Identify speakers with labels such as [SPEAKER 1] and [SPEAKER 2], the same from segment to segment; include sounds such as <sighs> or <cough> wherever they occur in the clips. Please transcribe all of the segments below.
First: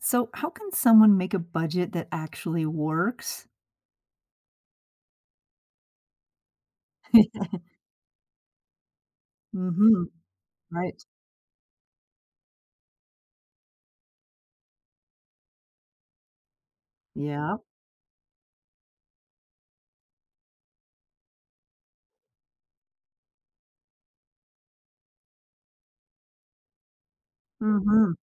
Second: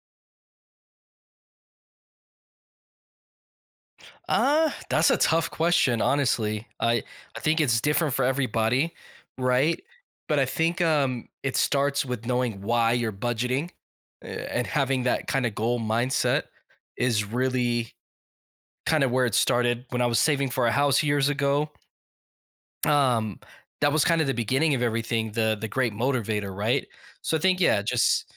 [SPEAKER 1] So, how can someone make a budget that actually works?
[SPEAKER 2] That's a tough question, honestly. I
[SPEAKER 1] <laughs>
[SPEAKER 2] think it's different for everybody, right?
[SPEAKER 1] Mhm.
[SPEAKER 2] But I think
[SPEAKER 1] Right.
[SPEAKER 2] it starts with knowing why you're budgeting and having that kind of goal mindset is
[SPEAKER 1] Yeah.
[SPEAKER 2] really kind of where it started when I was saving for a house years ago. Um that was kind of the beginning of everything, the great motivator, right? So I think yeah,
[SPEAKER 1] Mhm.
[SPEAKER 2] just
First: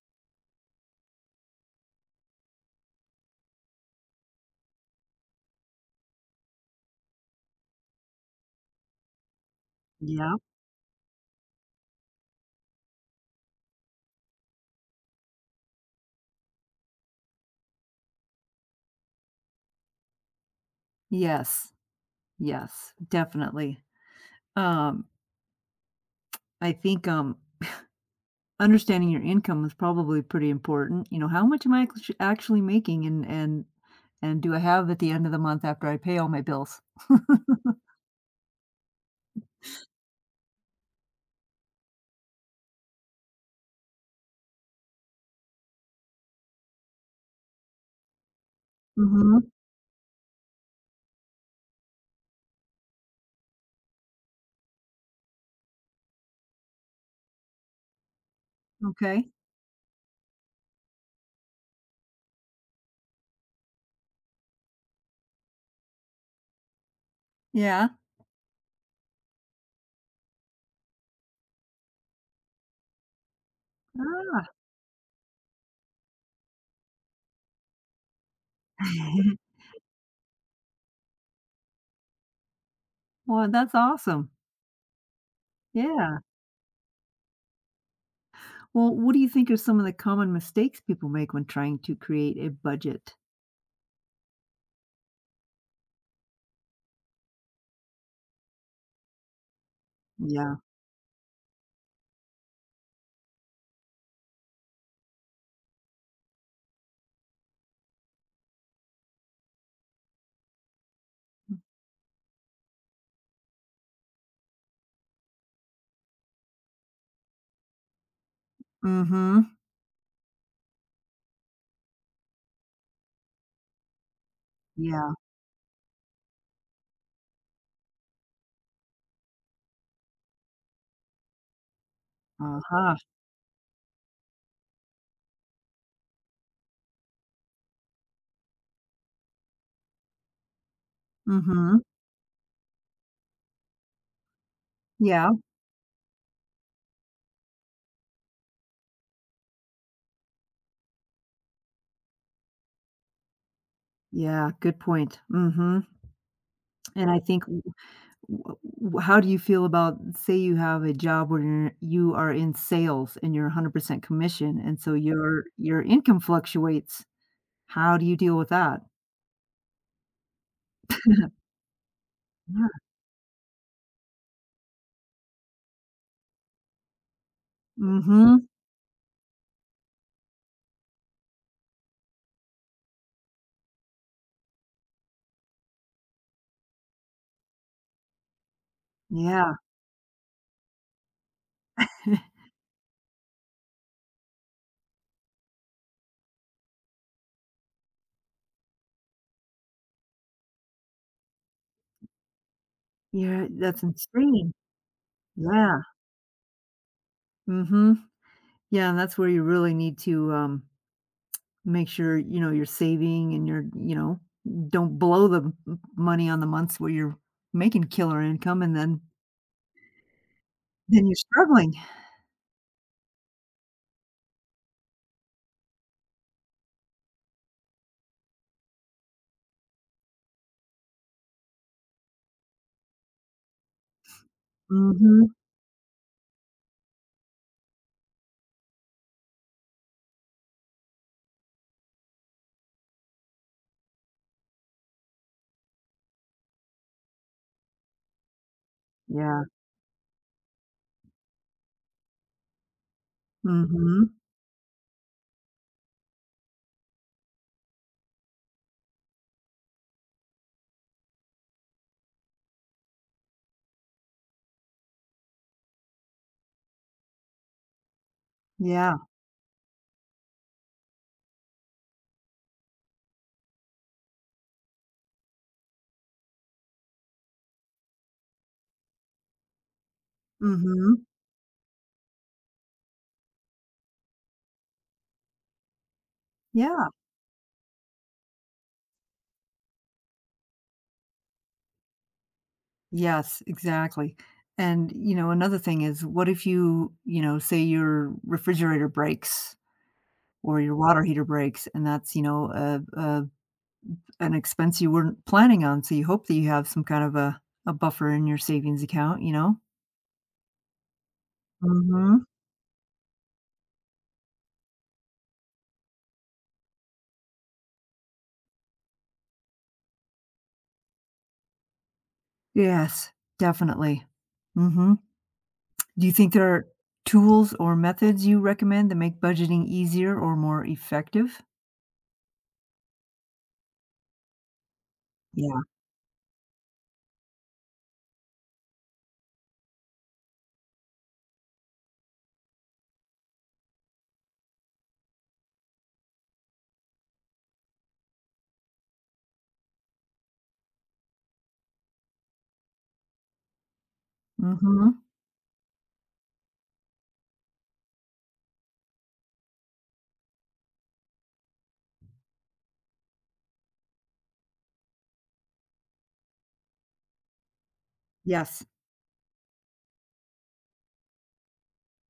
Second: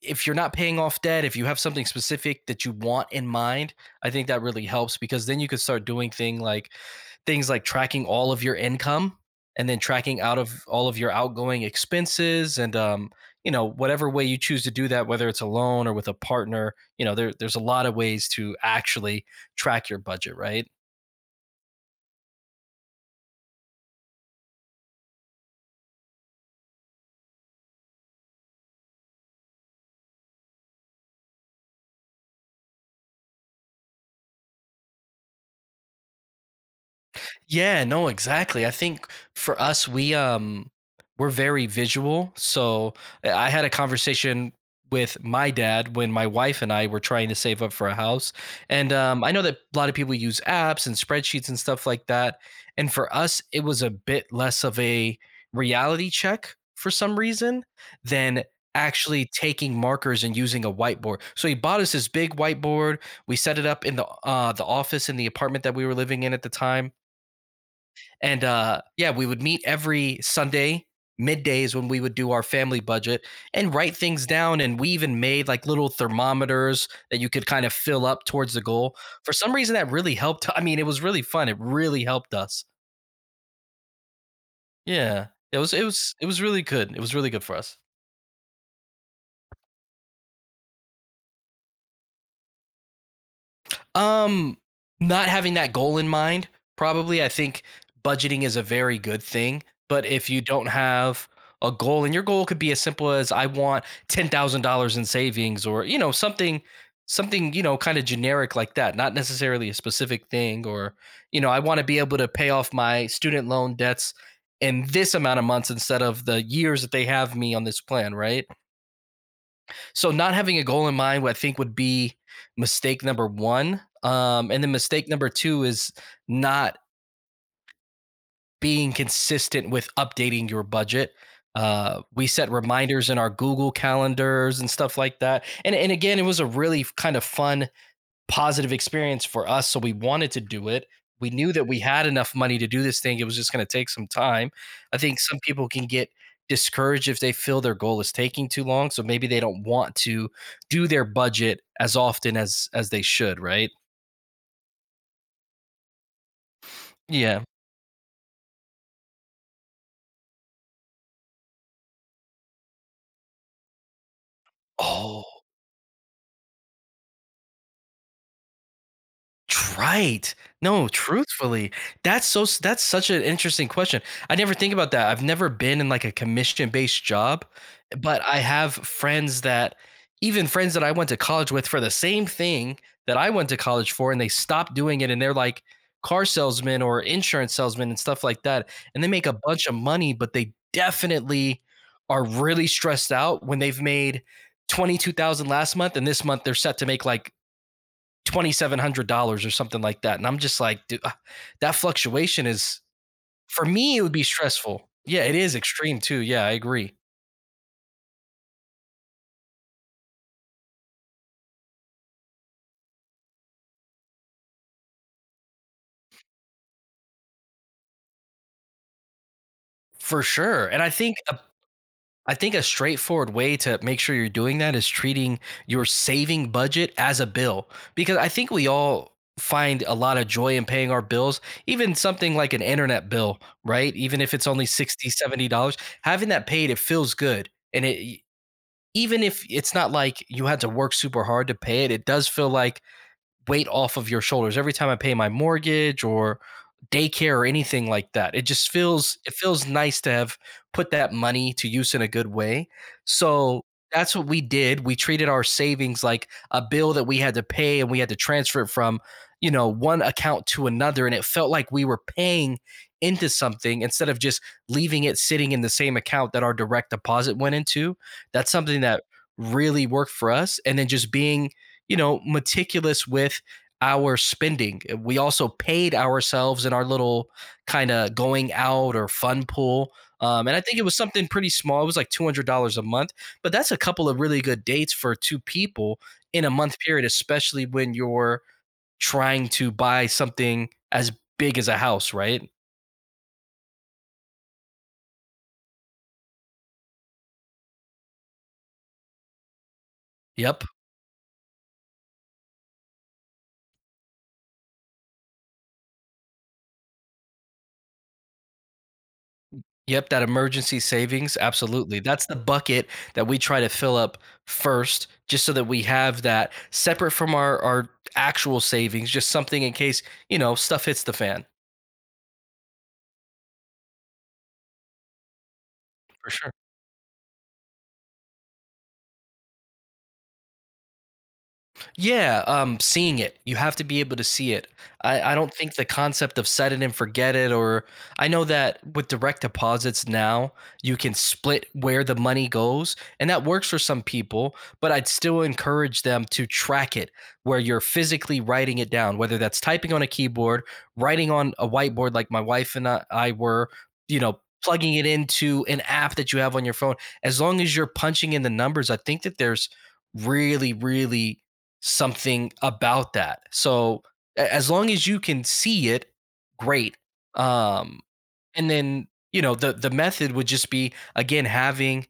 [SPEAKER 2] if you're not paying off debt, if you have something specific that you want in mind, I think that really helps because then you could start doing things like tracking all of your income and then tracking
[SPEAKER 1] Yeah.
[SPEAKER 2] out of all of your outgoing expenses and you know whatever way you choose to do that, whether it's alone or with a partner, you know there's a lot of ways to actually track your budget, right?
[SPEAKER 1] Yes. Yes, definitely. Um, I think, understanding your income is probably pretty important. You know, how much am I actually making and do I have at the end of the month after I pay all my bills?
[SPEAKER 2] Yeah, no, exactly. I think for us, we're very visual. So I had a conversation with my dad when my wife and I were trying to save up for a house. And I know
[SPEAKER 1] Mhm.
[SPEAKER 2] that a lot of people use apps and spreadsheets and stuff like that. And for us, it was a bit less of a reality check for some reason than actually
[SPEAKER 1] Okay.
[SPEAKER 2] taking markers and using a whiteboard. So he bought us this big whiteboard. We set it up in the office in the apartment that we were living in at the time
[SPEAKER 1] Yeah.
[SPEAKER 2] and yeah, we would meet every Sunday middays when we would do our family budget and write things
[SPEAKER 1] Ah.
[SPEAKER 2] down. And we even made like little thermometers that you could kind of fill up towards the goal. For some
[SPEAKER 1] <laughs>
[SPEAKER 2] reason, that really helped. I mean, it was really fun. It really helped us.
[SPEAKER 1] Well, that's awesome.
[SPEAKER 2] Yeah, it was. It was.
[SPEAKER 1] Yeah.
[SPEAKER 2] It was really good. It was really good for us.
[SPEAKER 1] Well, what do you think are some of the common mistakes people make when trying to create a budget?
[SPEAKER 2] Um, not having that goal in mind, probably. I think budgeting is a very good thing, but if you
[SPEAKER 1] Yeah.
[SPEAKER 2] don't have a goal, and your goal could be as simple as I want $10,000 in savings, or you know something, something you know kind of generic like that, not necessarily a specific thing, or you know I want to be able to pay off my student loan debts in this amount of months instead of the years that they have me on this plan, right?
[SPEAKER 1] Mm. Mhm.
[SPEAKER 2] So not having a goal in mind, what I think would be mistake number one. And then mistake
[SPEAKER 1] Yeah.
[SPEAKER 2] number two is not being consistent with updating your budget. We set
[SPEAKER 1] Uh-huh.
[SPEAKER 2] reminders in our Google calendars and stuff like that. And again, it was a really kind of fun positive experience for us. So we wanted to do it. We
[SPEAKER 1] Mm.
[SPEAKER 2] knew that we
[SPEAKER 1] Mhm.
[SPEAKER 2] had enough money to do this thing. It was just going to take some time. I think
[SPEAKER 1] Yeah.
[SPEAKER 2] some people can get discouraged if they feel their goal is taking too long. So maybe they don't want to do their budget as often as they should, right?
[SPEAKER 1] Yeah, good point. Mm. Mhm. And I
[SPEAKER 2] Yeah.
[SPEAKER 1] think w w w how do you feel about say you have a job where you are in sales and you're 100% commission, and so
[SPEAKER 2] Oh,
[SPEAKER 1] your income fluctuates. How do you deal with that?
[SPEAKER 2] right. No, truthfully, that's so s
[SPEAKER 1] Yeah.
[SPEAKER 2] that's such an interesting question. I never think about that. I've never been in, like, a commission-based job,
[SPEAKER 1] Mm.
[SPEAKER 2] but I
[SPEAKER 1] Mhm.
[SPEAKER 2] have friends that even friends that I went to college with for the same thing that I went to college for, and they stopped doing it, and they're, like, car salesmen or insurance salesmen and stuff like that, and they make a
[SPEAKER 1] Yeah.
[SPEAKER 2] bunch of money, but they definitely are
[SPEAKER 1] <laughs>
[SPEAKER 2] really stressed out when they've made 22,000 last month, and this month they're set to make, like, $2,700 or something like that. And I'm just like, dude, that fluctuation is,
[SPEAKER 1] Yeah,
[SPEAKER 2] for
[SPEAKER 1] that's
[SPEAKER 2] me, it would be
[SPEAKER 1] insane.
[SPEAKER 2] stressful. Yeah, it is
[SPEAKER 1] Yeah.
[SPEAKER 2] extreme too. Yeah, I agree
[SPEAKER 1] Mm. Mhm. Yeah, and that's where you really need to, make sure, you're saving and don't blow the m money on the months where you're making killer income and then
[SPEAKER 2] for sure. And
[SPEAKER 1] then you're struggling.
[SPEAKER 2] I think a straightforward way to make sure you're doing that is treating your saving budget as a bill because I think we all find a lot of joy in paying our bills, even something like an internet bill, right? Even if it's only $60,
[SPEAKER 1] Mhm.
[SPEAKER 2] $70, having that paid it feels good and it even if it's not like you had to work super hard to pay it, it does feel like weight off of your shoulders every time I pay my mortgage or daycare or anything like that. It
[SPEAKER 1] Yeah.
[SPEAKER 2] feels nice to have put that money to use in a good way. So
[SPEAKER 1] Mhm.
[SPEAKER 2] that's what we did. We treated our savings like a bill that we had to pay and we had to transfer it from, you know, one account to another and it felt like we were paying into something instead of just leaving it sitting in the same account that our direct deposit went into. That's something
[SPEAKER 1] Yeah.
[SPEAKER 2] that really worked for us and then just being you know, meticulous with our spending. We also paid ourselves in our little kind of going out or fun pool. And I think it was
[SPEAKER 1] Mhm.
[SPEAKER 2] something pretty small. It was like $200 a month, but that's a couple of really good dates for two people in a month
[SPEAKER 1] Yeah.
[SPEAKER 2] period, especially when you're trying to buy something as big as a house, right?
[SPEAKER 1] Yes, exactly. Another thing is what if say your refrigerator breaks or
[SPEAKER 2] Yep.
[SPEAKER 1] your water heater breaks and that's, you know, a an expense you weren't planning on, so you hope that you have some kind of a buffer in your savings account, you know?
[SPEAKER 2] Yep, that emergency savings, absolutely.
[SPEAKER 1] Mhm.
[SPEAKER 2] That's the bucket that we try to fill up first, just so that we have that separate from our actual savings, just something in case, you know, stuff hits the fan
[SPEAKER 1] Yes, definitely. Mhm. Do you
[SPEAKER 2] for
[SPEAKER 1] think
[SPEAKER 2] sure.
[SPEAKER 1] there are tools or methods you recommend that make budgeting easier or more effective?
[SPEAKER 2] Yeah, seeing it. You have to be able to see it. I don't
[SPEAKER 1] Yeah.
[SPEAKER 2] think the concept of set it and forget it, or I know that with direct deposits now, you can split where the money goes, and that works for some people, but I'd still encourage them to track it where you're physically writing it down, whether that's typing on a keyboard, writing on a whiteboard like my wife and I were, you know, plugging
[SPEAKER 1] Mhm.
[SPEAKER 2] it into an app that you have on your phone. As long as you're punching in the numbers, I think that there's really something about that. So as long as you can see it, great. Um,
[SPEAKER 1] Yes.
[SPEAKER 2] and then you know the method would just be again having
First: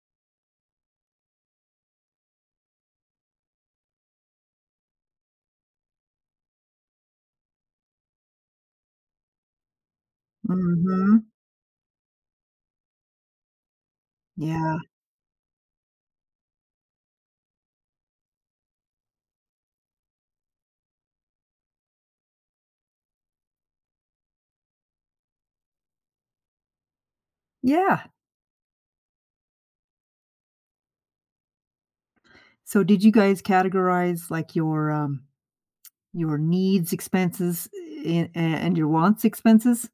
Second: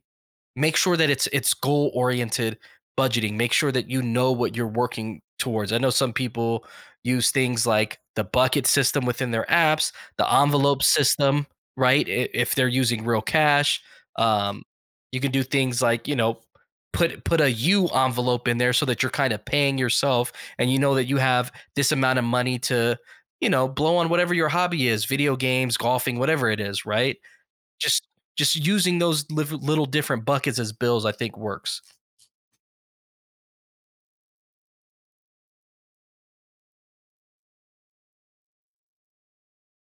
[SPEAKER 2] make sure that it's goal oriented budgeting. Make sure that you know what you're working towards. I know some people use things like the bucket system within their apps, the envelope
[SPEAKER 1] Mhm.
[SPEAKER 2] system, right? If they're using real cash, um,
[SPEAKER 1] Yeah.
[SPEAKER 2] you can do things like, you know, put a u envelope in there so that you're kind of paying yourself and you know that you have this amount of money to, you know, blow on whatever your hobby is, video games, golfing, whatever it is, right? just
[SPEAKER 1] Yeah.
[SPEAKER 2] just using those little different buckets as bills, I think works.
[SPEAKER 1] So did you guys categorize, like, your needs expenses, eh, a and your wants expenses?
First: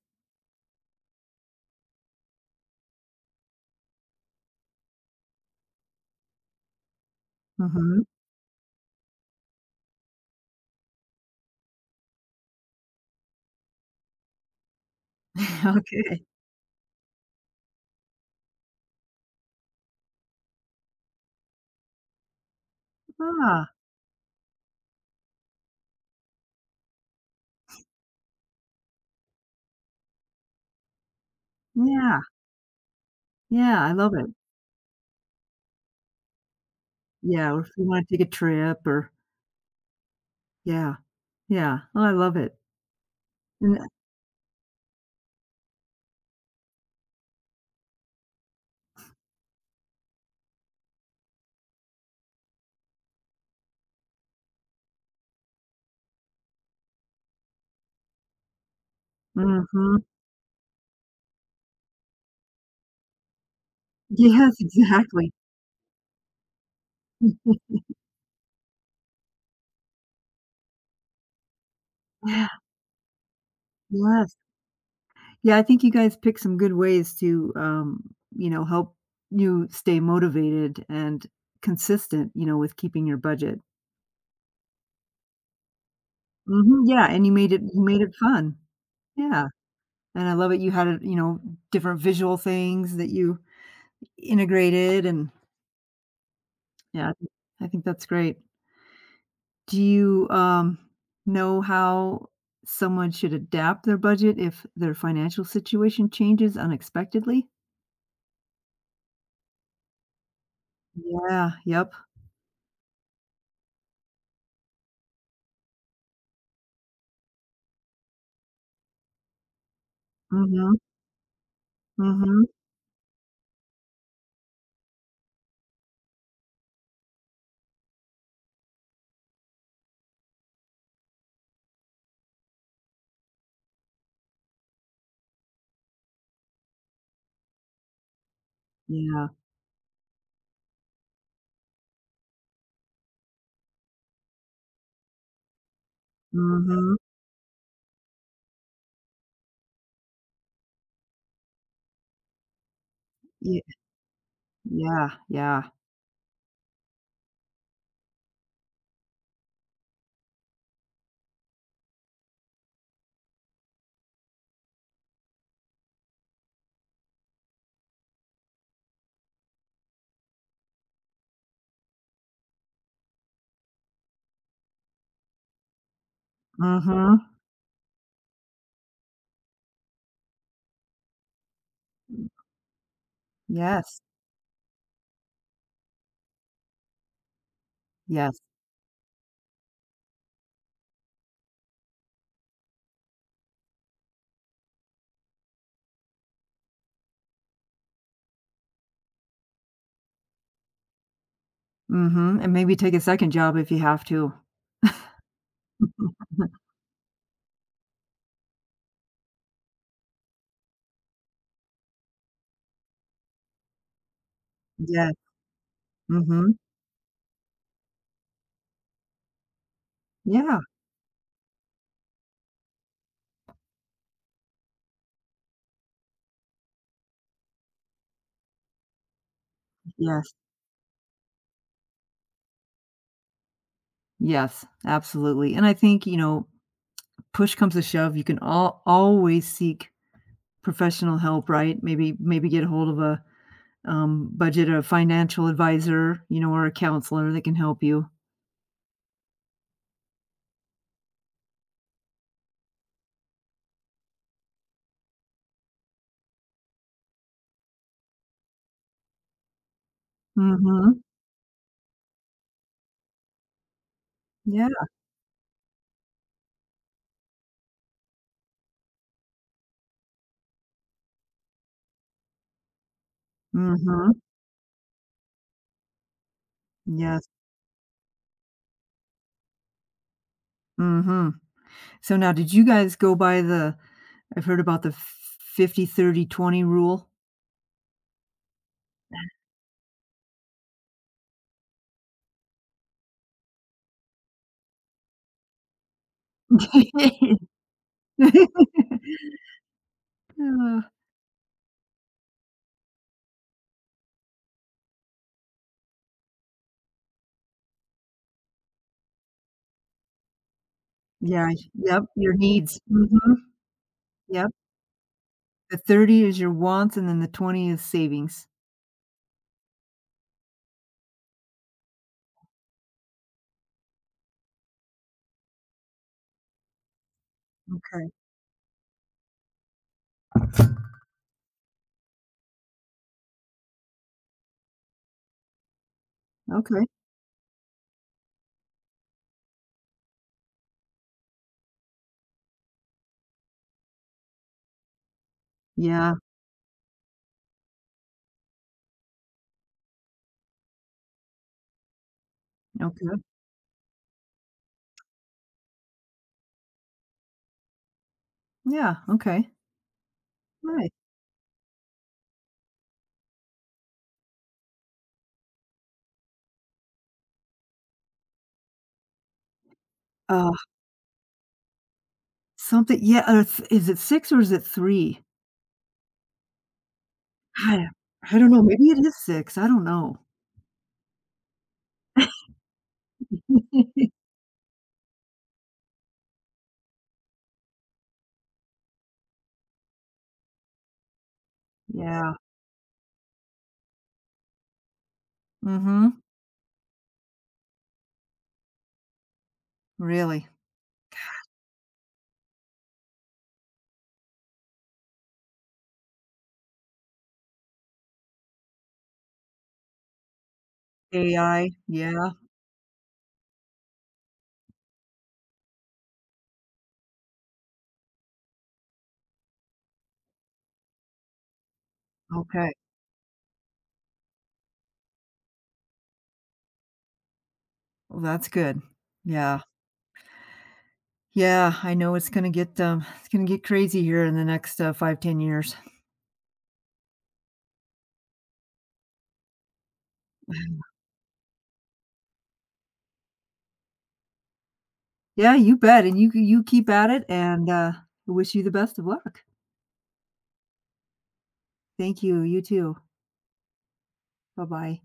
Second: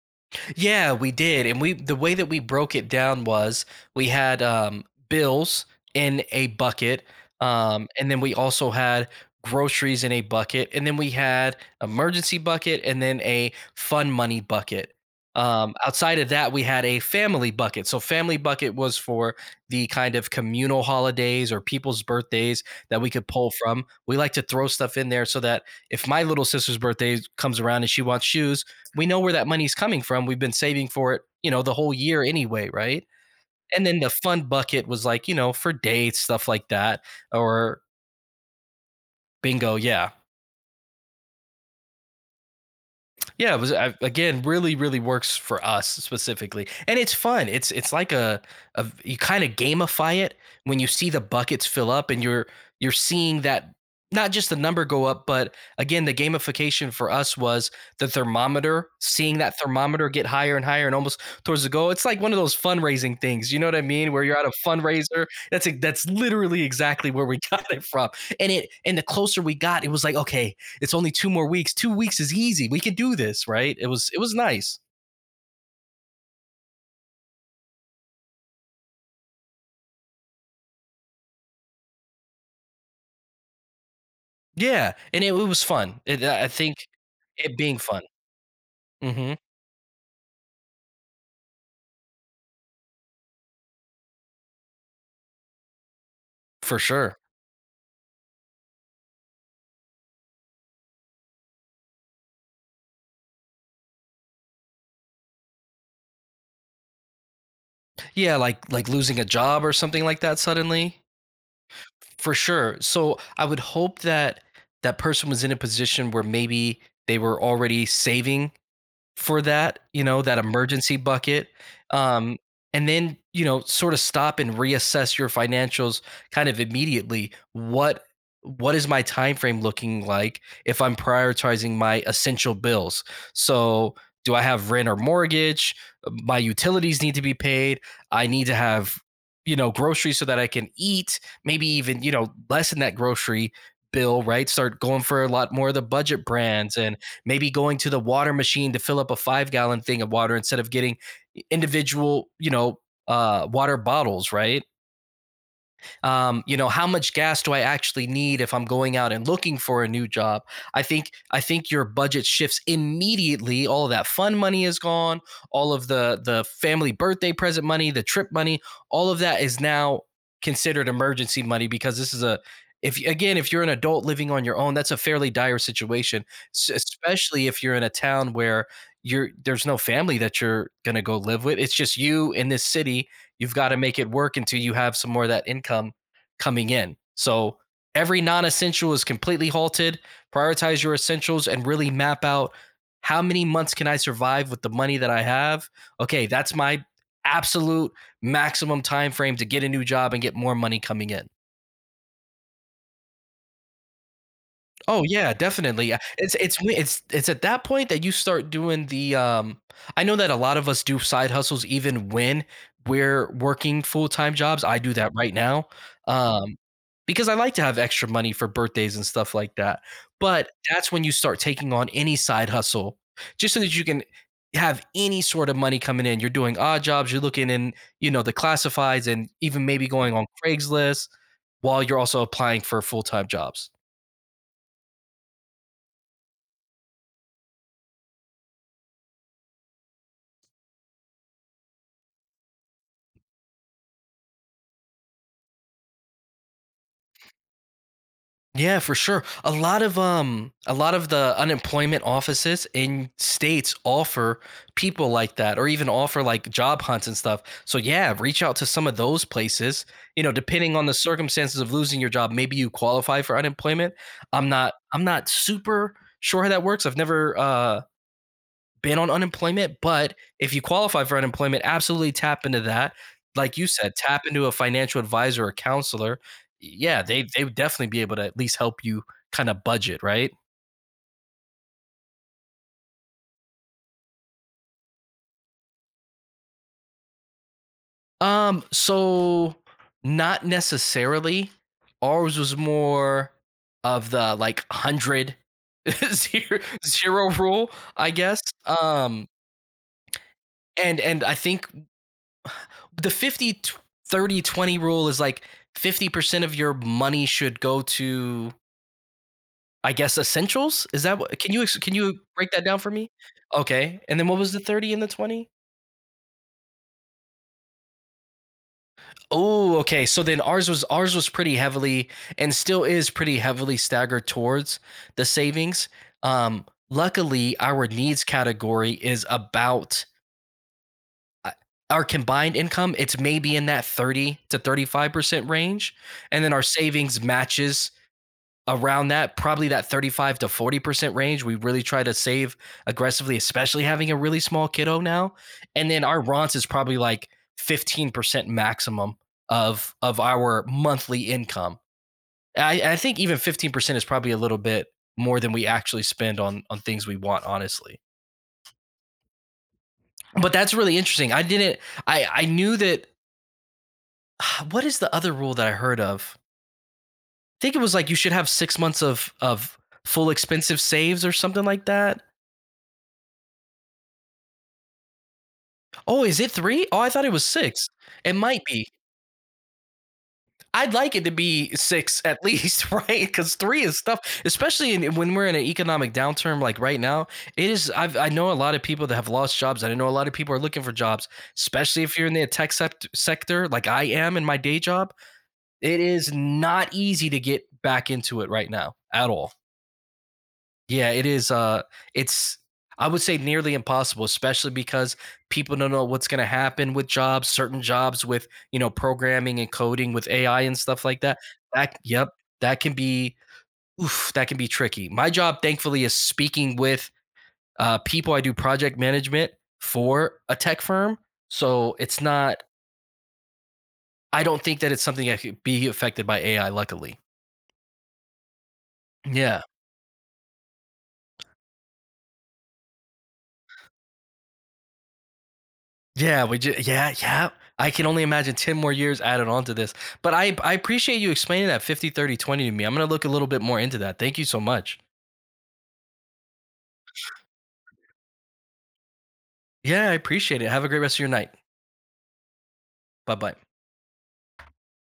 [SPEAKER 2] Yeah, we did. And we the way that we broke it down was we had bills in a bucket, um,
[SPEAKER 1] Mhm.
[SPEAKER 2] and then we also had groceries in a bucket, and then we had emergency bucket and then a fun money bucket. Um,
[SPEAKER 1] <laughs>
[SPEAKER 2] outside
[SPEAKER 1] Okay.
[SPEAKER 2] of that we had a family bucket. So family bucket was for the kind of communal holidays or people's birthdays that we could pull
[SPEAKER 1] Ah,
[SPEAKER 2] from. We like to throw stuff in there so that if my little sister's birthday comes around and she wants shoes, we know where that money's coming from. We've been saving for it, you know, the whole
[SPEAKER 1] yeah.
[SPEAKER 2] year anyway, right?
[SPEAKER 1] Yeah,
[SPEAKER 2] And
[SPEAKER 1] I
[SPEAKER 2] then the
[SPEAKER 1] love it.
[SPEAKER 2] fun bucket was like, you know, for dates, stuff like that,
[SPEAKER 1] Yeah, or if
[SPEAKER 2] or
[SPEAKER 1] you wanna take a trip or.
[SPEAKER 2] bingo, yeah.
[SPEAKER 1] Yeah. Yeah. Oh, I love it. And.
[SPEAKER 2] Again, really really works for us specifically, and it's fun. It's like a you kind of gamify it when you see the buckets fill up, and you're seeing that not just the number go up, but again the gamification for us was the thermometer, seeing that
[SPEAKER 1] Mhm.
[SPEAKER 2] thermometer get higher and higher, and almost towards the goal. It's like one of those fundraising things, you know what I mean, where you're at a
[SPEAKER 1] Yes,
[SPEAKER 2] fundraiser.
[SPEAKER 1] exactly.
[SPEAKER 2] That's literally exactly where we <laughs> got
[SPEAKER 1] <laughs>
[SPEAKER 2] it from, and it and the closer we got, it was like okay, it's only 2 more weeks. 2 weeks is easy. We can do this, right? It was
[SPEAKER 1] Yes.
[SPEAKER 2] nice.
[SPEAKER 1] Yeah, I think you guys pick some good ways to, help you stay motivated and consistent, with keeping your budget.
[SPEAKER 2] Yeah, and it was fun. I
[SPEAKER 1] Mhm,
[SPEAKER 2] think
[SPEAKER 1] yeah, and you made
[SPEAKER 2] it
[SPEAKER 1] it
[SPEAKER 2] being
[SPEAKER 1] you
[SPEAKER 2] fun.
[SPEAKER 1] made it fun.
[SPEAKER 2] Hmm.
[SPEAKER 1] Yeah, and I love it you had it, different visual things that you integrated. And
[SPEAKER 2] For
[SPEAKER 1] yeah, I
[SPEAKER 2] sure.
[SPEAKER 1] think that's great. Do you, know how someone should adapt their budget if their financial situation changes unexpectedly?
[SPEAKER 2] Yeah, like losing a job or something like that suddenly.
[SPEAKER 1] Yeah, yep.
[SPEAKER 2] For sure. So I would hope that that person was in a position where maybe they were already saving for that, you know, that
[SPEAKER 1] Mhm,
[SPEAKER 2] emergency bucket. Um,
[SPEAKER 1] mhm.
[SPEAKER 2] and then, you know, sort of stop and reassess your financials kind of immediately. What is my time frame looking like if I'm prioritizing my essential bills? So do I have rent or mortgage? My utilities need to be paid. I need to have,
[SPEAKER 1] Yeah.
[SPEAKER 2] groceries so that I can eat, maybe even, lessen that grocery bill, right? Start going for a lot more of the budget brands and
[SPEAKER 1] Mhm.
[SPEAKER 2] maybe going to the water machine to fill up a 5 gallon thing of water instead of getting individual,
[SPEAKER 1] Ye
[SPEAKER 2] water bottles, right?
[SPEAKER 1] yeah, yeah.
[SPEAKER 2] How much gas do I actually need if I'm going out and looking for a new job? I think your budget shifts immediately. All of that fun money is gone, all of the family birthday present money, the trip money, all of that is now considered emergency money, because this is a, if you're an adult living on your own, that's a fairly dire situation.
[SPEAKER 1] Mhm.
[SPEAKER 2] Especially if you're in a town where you're there's no family that you're going to go live with, it's just you in this city. You've got to make
[SPEAKER 1] Yes,
[SPEAKER 2] it work until you have some more of that income coming in. So every
[SPEAKER 1] yes.
[SPEAKER 2] non essential is completely halted. Prioritize your essentials and really map out, how many months can I survive with the money that I have? Okay, that's my absolute maximum time frame to get a new job and get more money coming in.
[SPEAKER 1] Mhm, and maybe take a second job if you have to.
[SPEAKER 2] Oh yeah, definitely. Yeah. It's
[SPEAKER 1] <laughs>
[SPEAKER 2] when- it's at that point that you start doing the I know that a lot of us do side hustles even when we're working full-time jobs. I do
[SPEAKER 1] Yeah.
[SPEAKER 2] that right now.
[SPEAKER 1] Mhm.
[SPEAKER 2] Um because I like to have extra money for birthdays and stuff like that. But
[SPEAKER 1] Yeah.
[SPEAKER 2] that's when you start taking on any side hustle just so that you can have any sort of money coming in. You're doing odd jobs, you're looking in, you know, the classifieds, and even maybe going on
[SPEAKER 1] Yes.
[SPEAKER 2] Craigslist while you're also applying for full-time jobs.
[SPEAKER 1] Yes, absolutely, and I think, push comes to shove, you can al always seek professional help, right? Maybe get a hold of a, budget or a financial advisor, or a counselor that can help you.
[SPEAKER 2] Yeah, for sure. A lot of the unemployment offices in states offer people like that, or even offer like job hunts and stuff. So yeah, reach out to some of those places. You know, depending on the
[SPEAKER 1] Mhm.
[SPEAKER 2] circumstances of losing your job, maybe you qualify for unemployment. I'm
[SPEAKER 1] Yeah.
[SPEAKER 2] not I'm not super sure how that works. I've never been on unemployment, but if you qualify for unemployment, absolutely tap into that. Like you said,
[SPEAKER 1] Mhm.
[SPEAKER 2] tap into a financial advisor or counselor. Yeah,
[SPEAKER 1] Yeah.
[SPEAKER 2] they would definitely be able to at least help you kind of budget, right?
[SPEAKER 1] Mhm. So now did you guys go by the I've heard about the 50, 30, 20 rule?
[SPEAKER 2] So not necessarily. Ours was more of the like hundred, <laughs> zero, zero
[SPEAKER 1] <laughs>
[SPEAKER 2] rule, I guess. Um,
[SPEAKER 1] Uh,
[SPEAKER 2] and I think the 50, 30, 20 rule is like 50% of your money should go to, I guess, essentials? Is that what,
[SPEAKER 1] yeah,
[SPEAKER 2] can you can
[SPEAKER 1] yep,
[SPEAKER 2] you
[SPEAKER 1] your
[SPEAKER 2] break that down
[SPEAKER 1] needs.
[SPEAKER 2] for me?
[SPEAKER 1] Mhm,
[SPEAKER 2] Okay. And then what
[SPEAKER 1] yep.
[SPEAKER 2] was the 30 and the 20?
[SPEAKER 1] The 30 is your wants, and then the 20 is savings.
[SPEAKER 2] Oh, okay. So then ours was pretty heavily, and still is pretty heavily, staggered towards the savings. Um, luckily our
[SPEAKER 1] Okay.
[SPEAKER 2] needs category is about uh, our combined income, it's maybe in that 30 to 35% range, and then our
[SPEAKER 1] Okay.
[SPEAKER 2] savings matches around that, probably that 35 to 40% range. We really try to save aggressively, especially having a really small kiddo now. And then
[SPEAKER 1] Yeah,
[SPEAKER 2] our Ronce is probably like 15% maximum of our monthly income. I
[SPEAKER 1] okay.
[SPEAKER 2] think even 15% is probably a little bit more than we actually spend on things we want, honestly.
[SPEAKER 1] Yeah, okay.
[SPEAKER 2] But that's
[SPEAKER 1] Nice.
[SPEAKER 2] really interesting. I didn't I knew that <sighs> what is the other rule that I heard of? I think it was like you should have 6 months of full
[SPEAKER 1] Uh,
[SPEAKER 2] expensive saves or something like that.
[SPEAKER 1] something, yeah, it's is it 6 or is it 3?
[SPEAKER 2] Oh, is it 3? Oh, I thought it was 6.
[SPEAKER 1] I
[SPEAKER 2] It
[SPEAKER 1] I don't know,
[SPEAKER 2] might be.
[SPEAKER 1] maybe it is 6, I don't know.
[SPEAKER 2] I'd like it to be 6 at least, <laughs> right? Because 3 is
[SPEAKER 1] <laughs>
[SPEAKER 2] tough, especially in, when we're in an economic downturn like right now, it is, I've I know a lot of people that have lost jobs, I know a lot of people are looking for jobs, especially if you're in
[SPEAKER 1] Yeah.
[SPEAKER 2] the tech sector like I am in my day job. It
[SPEAKER 1] Mhm,
[SPEAKER 2] is not easy to get back into it right now at all.
[SPEAKER 1] really.
[SPEAKER 2] Yeah, it is, it's, I would say, nearly impossible, especially because people don't know what's gonna happen with jobs, certain jobs with, you know, programming and coding with AI and stuff like that.
[SPEAKER 1] AI,
[SPEAKER 2] That yep,
[SPEAKER 1] yeah.
[SPEAKER 2] that can be, oof, that can be tricky. My job, thankfully, is speaking with, people. I do project management for a tech firm, so it's not,
[SPEAKER 1] Okay.
[SPEAKER 2] I don't think that it's something that could be affected by AI, luckily.
[SPEAKER 1] Well, that's good. Yeah.
[SPEAKER 2] Yeah.
[SPEAKER 1] Yeah, I know it's gonna get crazy here in the next, 5, 10 years.
[SPEAKER 2] Yeah. I can only imagine 10 more years added on to this. But I appreciate you explaining that 50, 30, 20 to me. I'm going to look a little bit more into that. Thank you so much.
[SPEAKER 1] Yeah, you bet, and you keep at it, and, wish you the best of luck.
[SPEAKER 2] Yeah, I appreciate it. Have a great rest of your night.
[SPEAKER 1] Thank you. You too.
[SPEAKER 2] Bye-bye.
[SPEAKER 1] Bye-bye.